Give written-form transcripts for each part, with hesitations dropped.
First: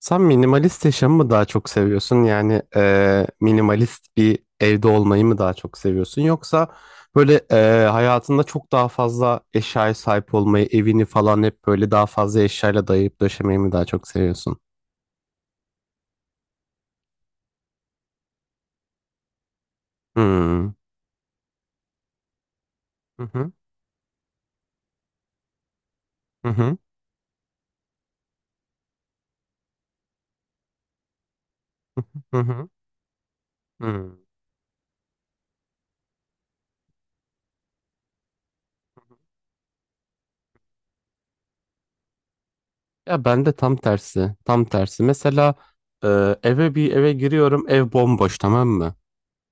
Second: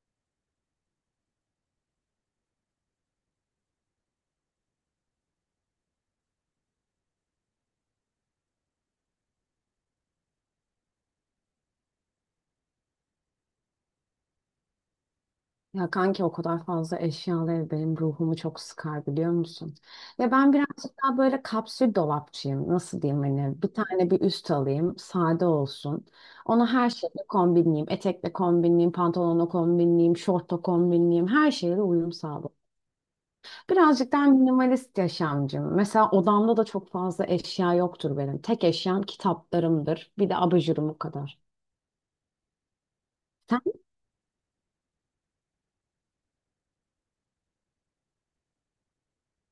Sen minimalist yaşamı mı daha çok seviyorsun? Yani minimalist bir evde olmayı mı daha çok seviyorsun? Yoksa böyle hayatında çok daha fazla eşyaya sahip olmayı, evini falan hep böyle daha fazla eşyayla dayayıp döşemeyi mi daha çok seviyorsun? Ya kanki o kadar fazla eşyalı ev benim ruhumu çok sıkar biliyor musun? Ya ben Hmm. birazcık daha böyle kapsül dolapçıyım. Nasıl Hı diyeyim hı. hani bir tane bir üst alayım sade olsun. Hı Onu hı. her şeyle kombinleyeyim. Etekle kombinleyeyim, pantolonla kombinleyeyim, şortla kombinleyeyim. Her şeyle uyum Hı sağlayayım. hı. Birazcık Hmm. daha minimalist yaşamcım. Mesela odamda da çok fazla eşya yoktur benim. Tek eşyam kitaplarımdır. Bir de abajurumum kadar. Ya ben de Sen? tam tersi. Tam tersi. Mesela eve bir eve giriyorum, ev bomboş, tamam mı?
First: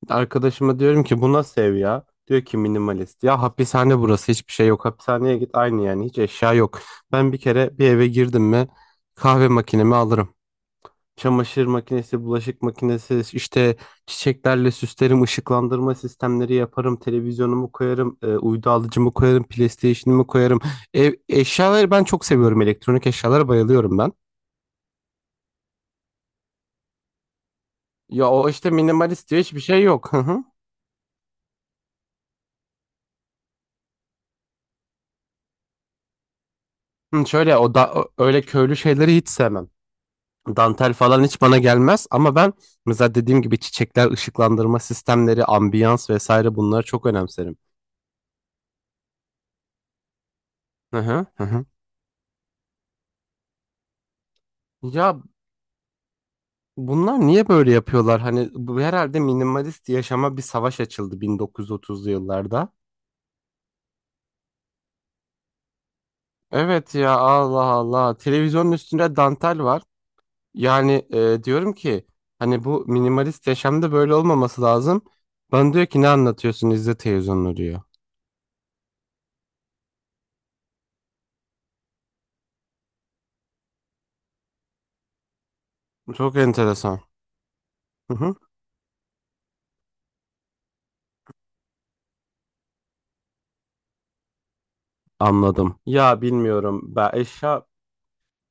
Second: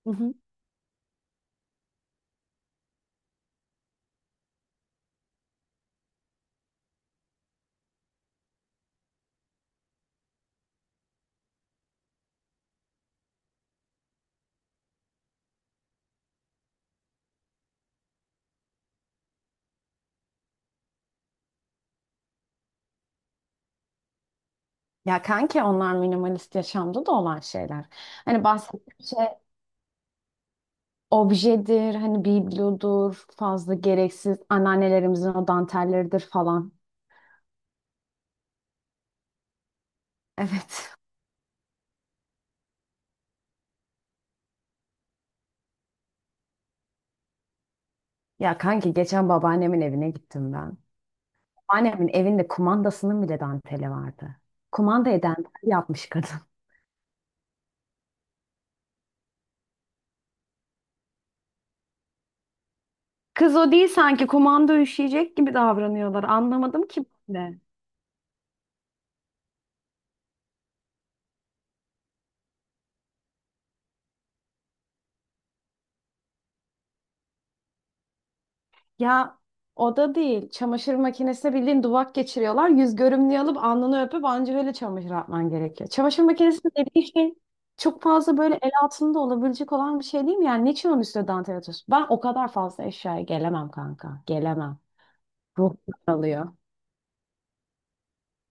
Arkadaşıma diyorum ki bu nasıl ev ya? Diyor ki minimalist. Ya hapishane burası, hiçbir şey yok. Hapishaneye git aynı, yani hiç eşya yok. Ben bir kere bir eve girdim mi kahve makinemi alırım. Çamaşır makinesi, bulaşık makinesi, işte çiçeklerle süslerim, ışıklandırma sistemleri yaparım, televizyonumu koyarım, uydu alıcımı koyarım, PlayStation'ımı koyarım. Ev, eşyaları ben çok seviyorum, elektronik eşyalara bayılıyorum ben. Ya kanki onlar minimalist yaşamda da olan şeyler. Ya Hani o işte bahsettiğim şey minimalist diyor, hiçbir şey yok. Hı hı. objedir, hani biblodur, fazla gereksiz anneannelerimizin o dantelleridir falan. Hı, şöyle o da öyle köylü şeyleri hiç sevmem. Dantel Evet. falan hiç bana gelmez ama ben mesela dediğim gibi çiçekler, ışıklandırma sistemleri, ambiyans vesaire, bunları çok önemserim. Ya kanki geçen babaannemin evine gittim ben. Hı hı, hı hı. Babaannemin evinde kumandasının bile danteli vardı. Ya Kumandayı dantel yapmış kadın. bunlar niye böyle yapıyorlar? Hani bu herhalde minimalist yaşama bir savaş açıldı 1930'lu yıllarda. Kız o değil, sanki kumanda üşüyecek gibi davranıyorlar. Anlamadım Evet ki ya, ben de. Allah Allah. Televizyonun üstünde dantel var. Yani diyorum ki hani bu minimalist yaşamda böyle olmaması lazım. Bana diyor ki ne anlatıyorsun, izle televizyonunu diyor. Ya o da değil. Çamaşır makinesine bildiğin duvak geçiriyorlar. Yüz görümlüğü alıp alnını öpüp anca öyle çamaşır atman gerekiyor. Çamaşır Çok makinesi enteresan. dediğin şey çok Hı hı. fazla böyle el altında olabilecek olan bir şey, değil mi? Yani niçin onun üstüne dantel atıyorsun? Ben o kadar fazla eşyaya gelemem kanka. Gelemem. Ruh Anladım. Ya alıyor. bilmiyorum. Ben eşya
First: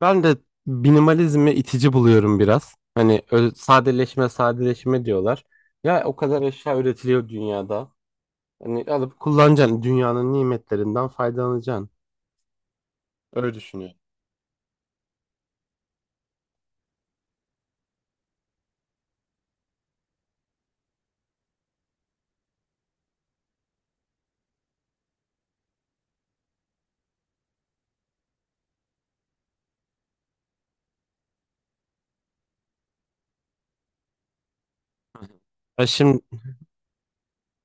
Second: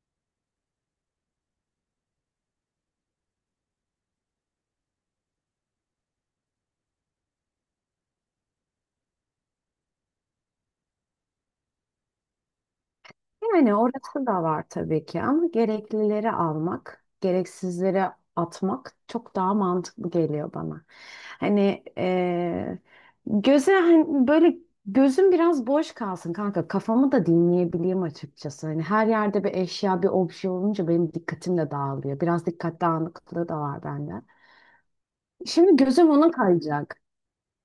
ben de minimalizmi itici buluyorum biraz. Hani sadeleşme sadeleşme diyorlar. Ya o kadar eşya üretiliyor dünyada. Hani alıp kullanacaksın. Dünyanın nimetlerinden faydalanacaksın. Öyle Yani düşünüyorum. orası da var tabii ki ama gereklileri almak, gereksizleri atmak çok daha mantıklı geliyor bana. Hani göze hani böyle gözüm biraz boş kalsın kanka, kafamı da dinleyebileyim açıkçası. Hani her yerde bir eşya bir obje olunca benim dikkatim de dağılıyor. Biraz dikkat dağınıklığı da var bende. Şimdi Ya gözüm şimdi ona kayacak.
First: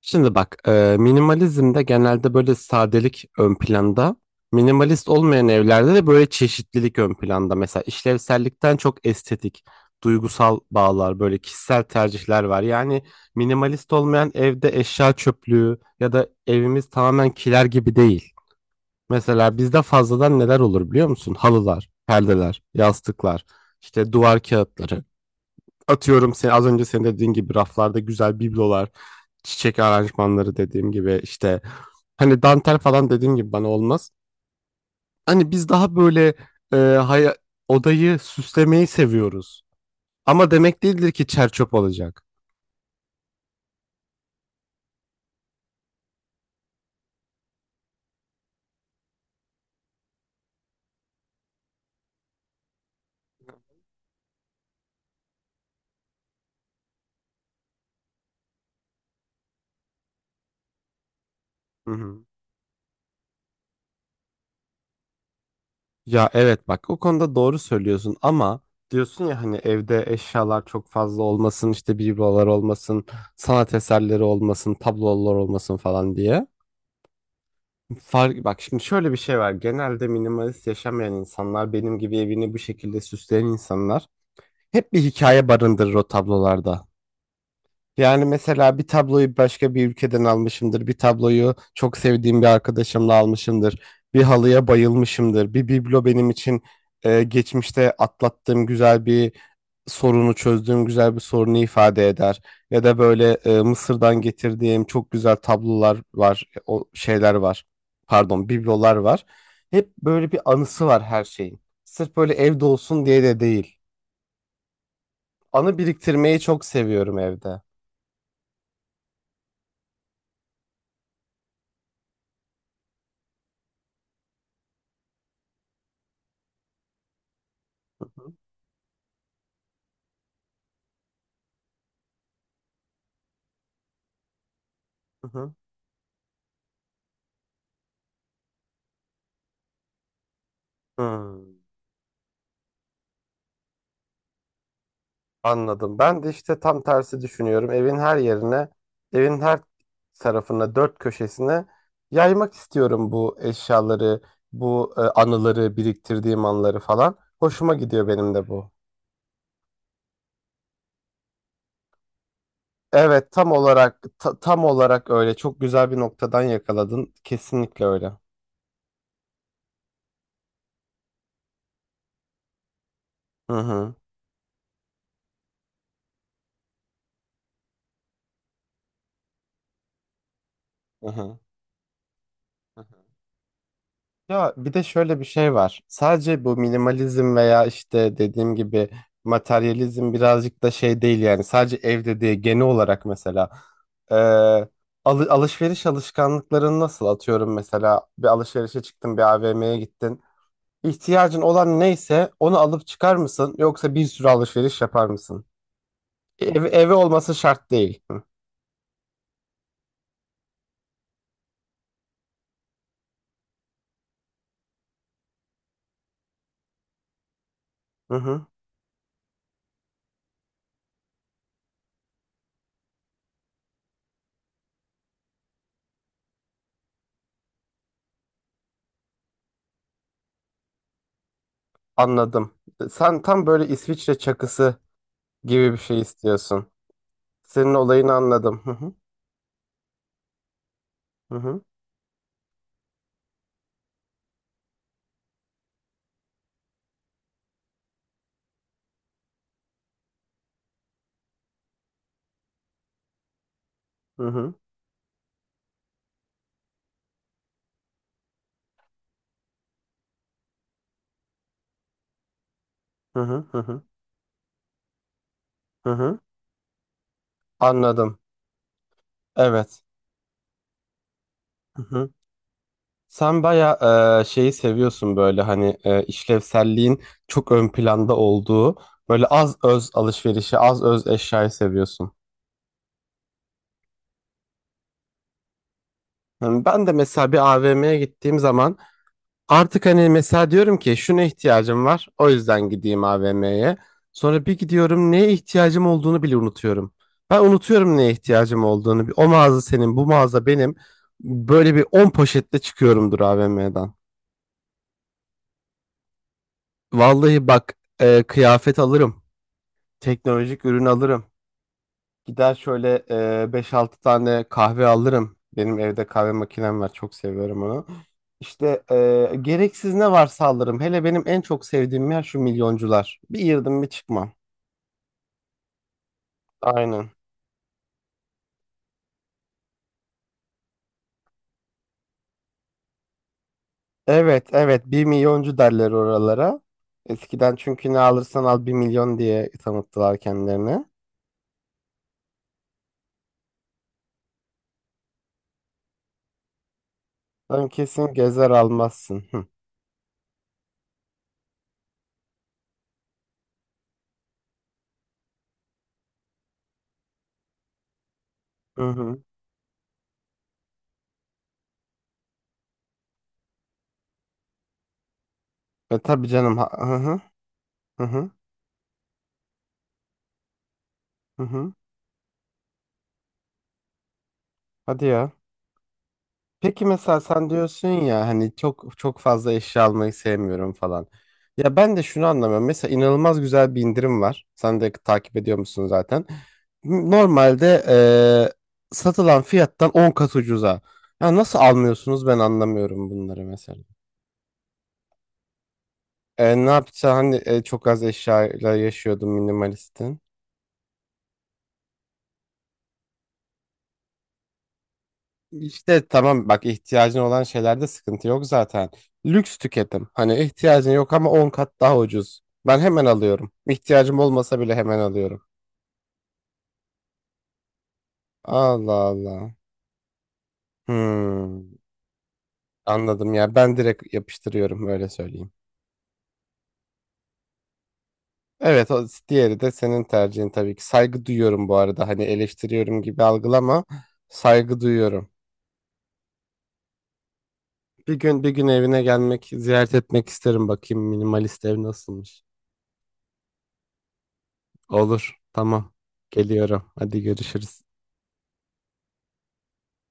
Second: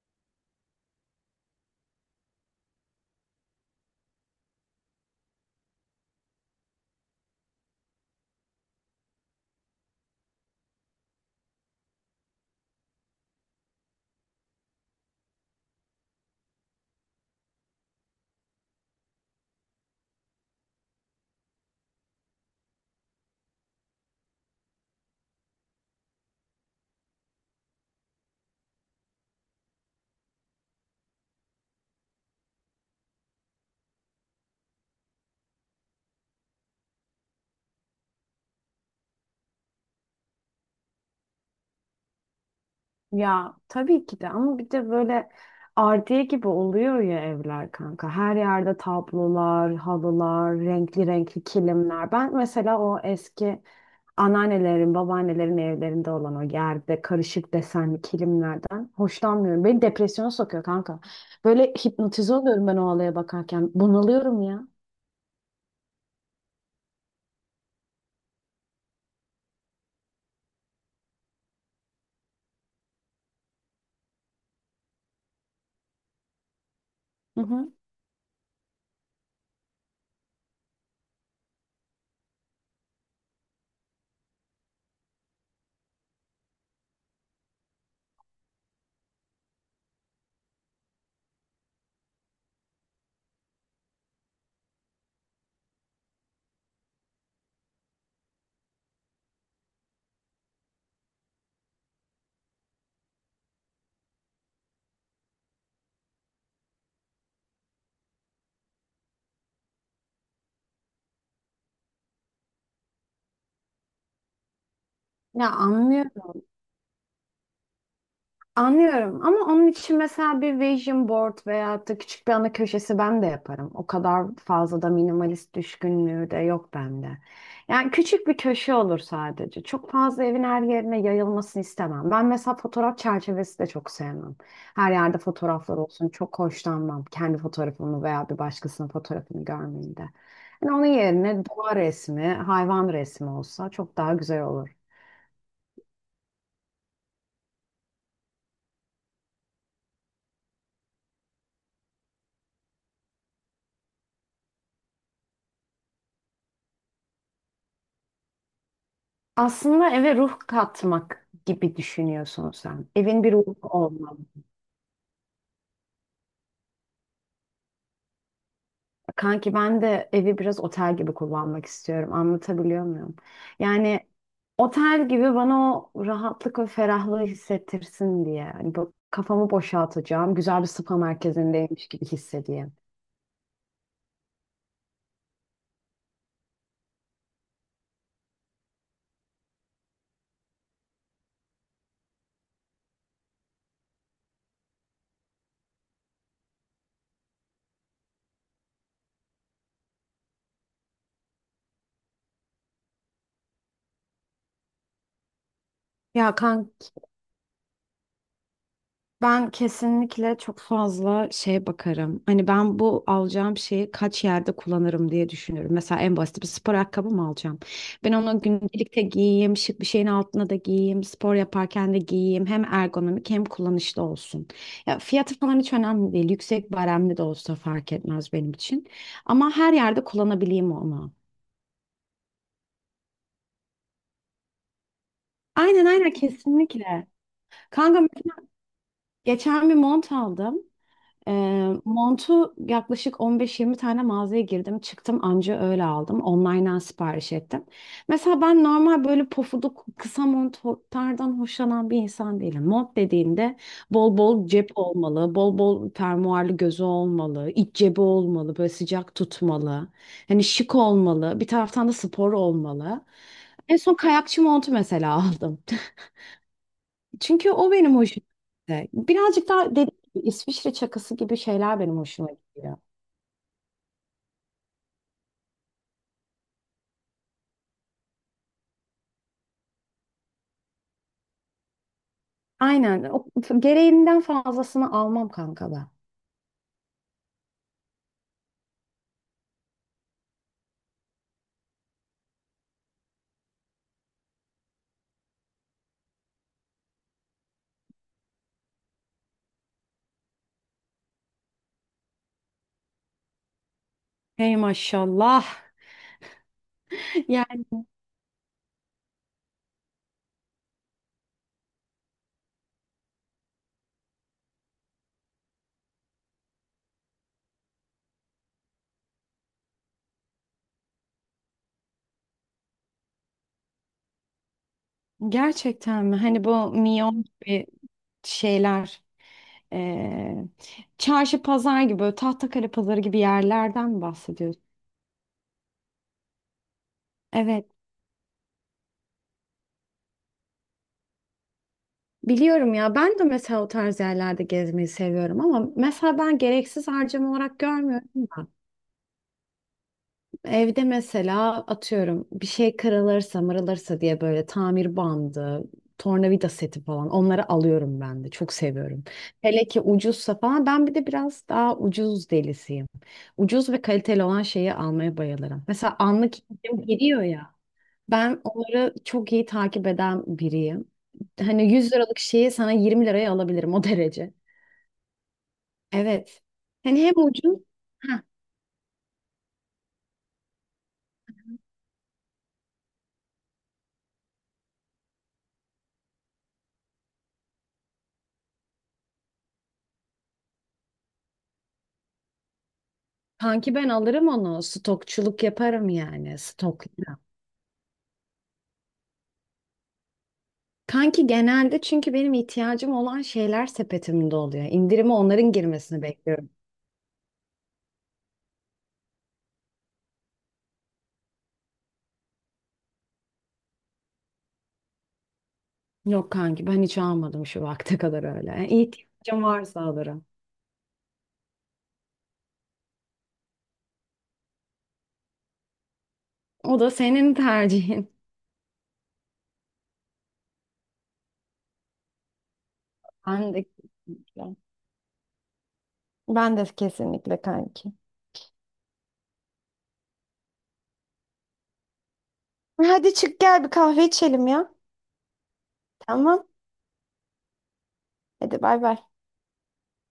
Şimdi bak, minimalizmde genelde böyle sadelik ön planda. Minimalist olmayan evlerde de böyle çeşitlilik ön planda. Mesela işlevsellikten çok estetik, duygusal bağlar, böyle kişisel tercihler var. Yani minimalist olmayan evde eşya çöplüğü ya da evimiz tamamen kiler gibi değil. Mesela bizde fazladan neler olur biliyor musun? Halılar, perdeler, yastıklar, işte duvar kağıtları. Atıyorum, sen az önce senin dediğin gibi raflarda güzel biblolar, çiçek aranjmanları, dediğim gibi işte hani dantel falan dediğim gibi bana olmaz. Hani biz daha böyle e, haya- odayı süslemeyi seviyoruz. Ama demek değildir ki çerçöp olacak. Ya tabii ki de, ama bir de böyle ardiye gibi oluyor ya evler kanka. Her yerde tablolar, halılar, renkli renkli kilimler. Ben mesela o eski anneannelerin, babaannelerin evlerinde olan o yerde karışık desenli kilimlerden hoşlanmıyorum. Beni depresyona sokuyor kanka. Böyle Hı hı. hipnotize oluyorum ben o halaya bakarken. Bunalıyorum ya. Ya evet bak, o konuda doğru söylüyorsun ama diyorsun ya hani evde eşyalar çok fazla olmasın, işte biblolar olmasın, sanat eserleri olmasın, tablolar olmasın falan diye. Hı hı. Fark, bak şimdi şöyle bir şey var, genelde minimalist yaşamayan insanlar, benim gibi evini bu şekilde süsleyen insanlar hep bir hikaye barındırır o tablolarda. Yani mesela bir tabloyu başka bir ülkeden almışımdır. Bir tabloyu çok sevdiğim bir arkadaşımla almışımdır. Bir halıya bayılmışımdır. Bir biblo benim için e, geçmişte atlattığım güzel bir sorunu çözdüğüm güzel bir sorunu ifade eder. Ya da böyle Mısır'dan getirdiğim çok güzel tablolar var. O şeyler var. Pardon, biblolar var. Hep böyle bir anısı var her şeyin. Sırf böyle evde olsun diye de değil. Ya Anı biriktirmeyi anlıyorum. çok seviyorum evde. Hı Anlıyorum ama onun için mesela bir vision board veya da küçük bir ana köşesi ben de yaparım. O kadar fazla da minimalist düşkünlüğü de yok bende. Yani küçük hı. bir köşe olur sadece. Çok fazla evin her yerine yayılmasını istemem. Ben mesela fotoğraf çerçevesi de çok sevmem. Her yerde Hı hı. fotoğraflar olsun çok hoşlanmam. Kendi fotoğrafımı veya bir başkasının fotoğrafını görmeyi de. Yani onun yerine Hmm, doğa resmi, hayvan resmi olsa çok daha güzel olur. anladım. Ben de işte tam tersi düşünüyorum. Evin her yerine, evin her tarafına, dört köşesine yaymak istiyorum bu eşyaları, bu anıları, biriktirdiğim anıları falan. Hoşuma gidiyor benim de bu. Aslında eve ruh katmak gibi düşünüyorsun sen. Evin Evet, bir tam ruhu olarak olmalı. Tam olarak öyle. Çok güzel bir noktadan yakaladın. Kesinlikle öyle. Kanki ben de evi biraz otel gibi kullanmak istiyorum. Anlatabiliyor muyum? Hı hı. Yani otel gibi bana o rahatlık ve ferahlığı hissettirsin diye. Hani bu kafamı boşaltacağım. Güzel bir spa Hı merkezindeymiş gibi hissedeyim. hı. Ya bir de şöyle bir şey var. Sadece bu minimalizm veya işte dediğim gibi materyalizm birazcık da şey değil yani. Sadece evde değil, genel olarak mesela. Ee, Alışveriş alışkanlıkların nasıl, atıyorum mesela bir alışverişe çıktın, bir AVM'ye gittin. İhtiyacın olan neyse onu alıp çıkar mısın, yoksa bir sürü alışveriş yapar mısın? Ya kanka, Evi olması şart değil. Hı ben kesinlikle çok fazla şeye bakarım. Hani ben bu alacağım şeyi kaç yerde kullanırım diye düşünüyorum. Mesela en basit, bir spor ayakkabı mı alacağım? Ben hı. onu Hı. gündelikte giyeyim, şık bir şeyin altına da giyeyim, spor yaparken de giyeyim. Hem ergonomik hem kullanışlı olsun. Ya fiyatı falan hiç önemli değil. Yüksek baremli de olsa fark etmez benim için. Ama her yerde kullanabileyim onu. Anladım. Sen tam böyle İsviçre çakısı gibi bir Aynen, şey aynen, istiyorsun. kesinlikle. Senin Kanka olayını mesela anladım. Hı hı. geçen bir mont aldım. Hı hı. Montu yaklaşık 15-20 tane mağazaya girdim. Çıktım anca öyle aldım. Online'dan sipariş ettim. Mesela ben normal böyle pofuduk kısa montlardan hoşlanan bir insan değilim. Mont dediğimde bol Hı bol hı. cep olmalı, bol bol fermuarlı gözü olmalı, iç cebi olmalı, böyle sıcak tutmalı. Hani şık olmalı, bir taraftan da spor olmalı. Hı hı. Hı En hı. son kayakçı montu mesela aldım. Hı hı. Çünkü o benim hoşuma Anladım. gitti. Birazcık daha Evet. dediğim gibi İsviçre çakısı gibi şeyler Hı benim hı. hoşuma gidiyor. Sen bayağı şeyi seviyorsun, böyle hani işlevselliğin çok ön planda olduğu, böyle az öz alışverişi, az öz eşyayı seviyorsun. Aynen. O, gereğinden fazlasını almam kanka ben. Yani ben de mesela bir AVM'ye gittiğim zaman, artık hani mesela diyorum ki şuna ihtiyacım var. O yüzden gideyim AVM'ye. Sonra bir gidiyorum, neye ihtiyacım olduğunu bile unutuyorum. Ben unutuyorum neye ihtiyacım olduğunu. O mağaza senin, bu mağaza benim. Böyle bir 10 poşetle çıkıyorumdur AVM'den. Hey maşallah. Vallahi Yani bak, kıyafet alırım. Teknolojik ürün alırım. Gider şöyle, 5-6 tane kahve alırım. Benim evde kahve makinem var. Çok seviyorum onu. İşte gereksiz ne varsa alırım. Hele benim en çok sevdiğim yer şu milyoncular. Bir girdim bir çıkmam. gerçekten mi? Hani bu Aynen. miyon gibi şeyler. eee, Çarşı pazar gibi böyle Tahtakale pazarı gibi yerlerden mi Evet bahsediyorsun? evet, bir milyoncu derler oralara. Eskiden Evet. çünkü ne alırsan al bir milyon diye tanıttılar kendilerini. Biliyorum ya, ben de mesela o tarz yerlerde gezmeyi seviyorum ama mesela ben gereksiz harcama olarak Sen görmüyorum kesin da. gezer almazsın. Hı Evde mesela atıyorum bir şey kırılırsa mırılırsa diye böyle tamir bandı, tornavida seti falan, onları alıyorum ben de çok hı. seviyorum. Hı. Hele ki ucuzsa falan, ben bir de biraz daha ucuz delisiyim. Ucuz ve kaliteli olan şeyi almaya bayılırım. Mesela E tabii anlık canım. İndirim Hı hı. geliyor ya, Hı hı. ben onları çok iyi takip eden biriyim. Hı hı. Hani 100 liralık şeyi sana 20 liraya alabilirim o derece. Hadi ya. Evet. Peki Hani hem mesela sen ucuz, diyorsun ya hani çok çok fazla eşya almayı sevmiyorum falan. Ya ben de şunu anlamıyorum. Mesela inanılmaz güzel bir indirim var. Sen de takip ediyor musun zaten? Normalde satılan fiyattan 10 kat ucuza. Ya nasıl almıyorsunuz, ben anlamıyorum bunları kanki mesela. ben alırım onu. Stokçuluk yaparım yani. Ne yapacağım, Stoklarım. hani çok az eşyayla yaşıyordum minimalistin. Kanki genelde, çünkü benim ihtiyacım olan şeyler sepetimde oluyor. İndirime onların girmesini İşte tamam bekliyorum. bak, ihtiyacın olan şeylerde sıkıntı yok zaten. Lüks tüketim. Hani ihtiyacın yok ama 10 kat daha ucuz. Ben hemen alıyorum. İhtiyacım olmasa bile hemen alıyorum. Yok kanki, ben hiç almadım şu vakte kadar öyle. Allah İhtiyacım Allah. varsa alırım. Hmm, anladım ya. Ben direkt yapıştırıyorum, öyle söyleyeyim. O da senin tercihin. Evet, o diğeri de senin tercihin tabii ki. Saygı duyuyorum bu arada. Hani eleştiriyorum gibi Ben de algılama. kesinlikle. Saygı duyuyorum. Ben de kesinlikle kanki. Bir gün bir gün evine gelmek, ziyaret etmek isterim, bakayım minimalist ev nasılmış. Hadi çık gel bir kahve içelim ya. Olur. Tamam. Tamam. Geliyorum. Hadi görüşürüz. Hadi bay bay.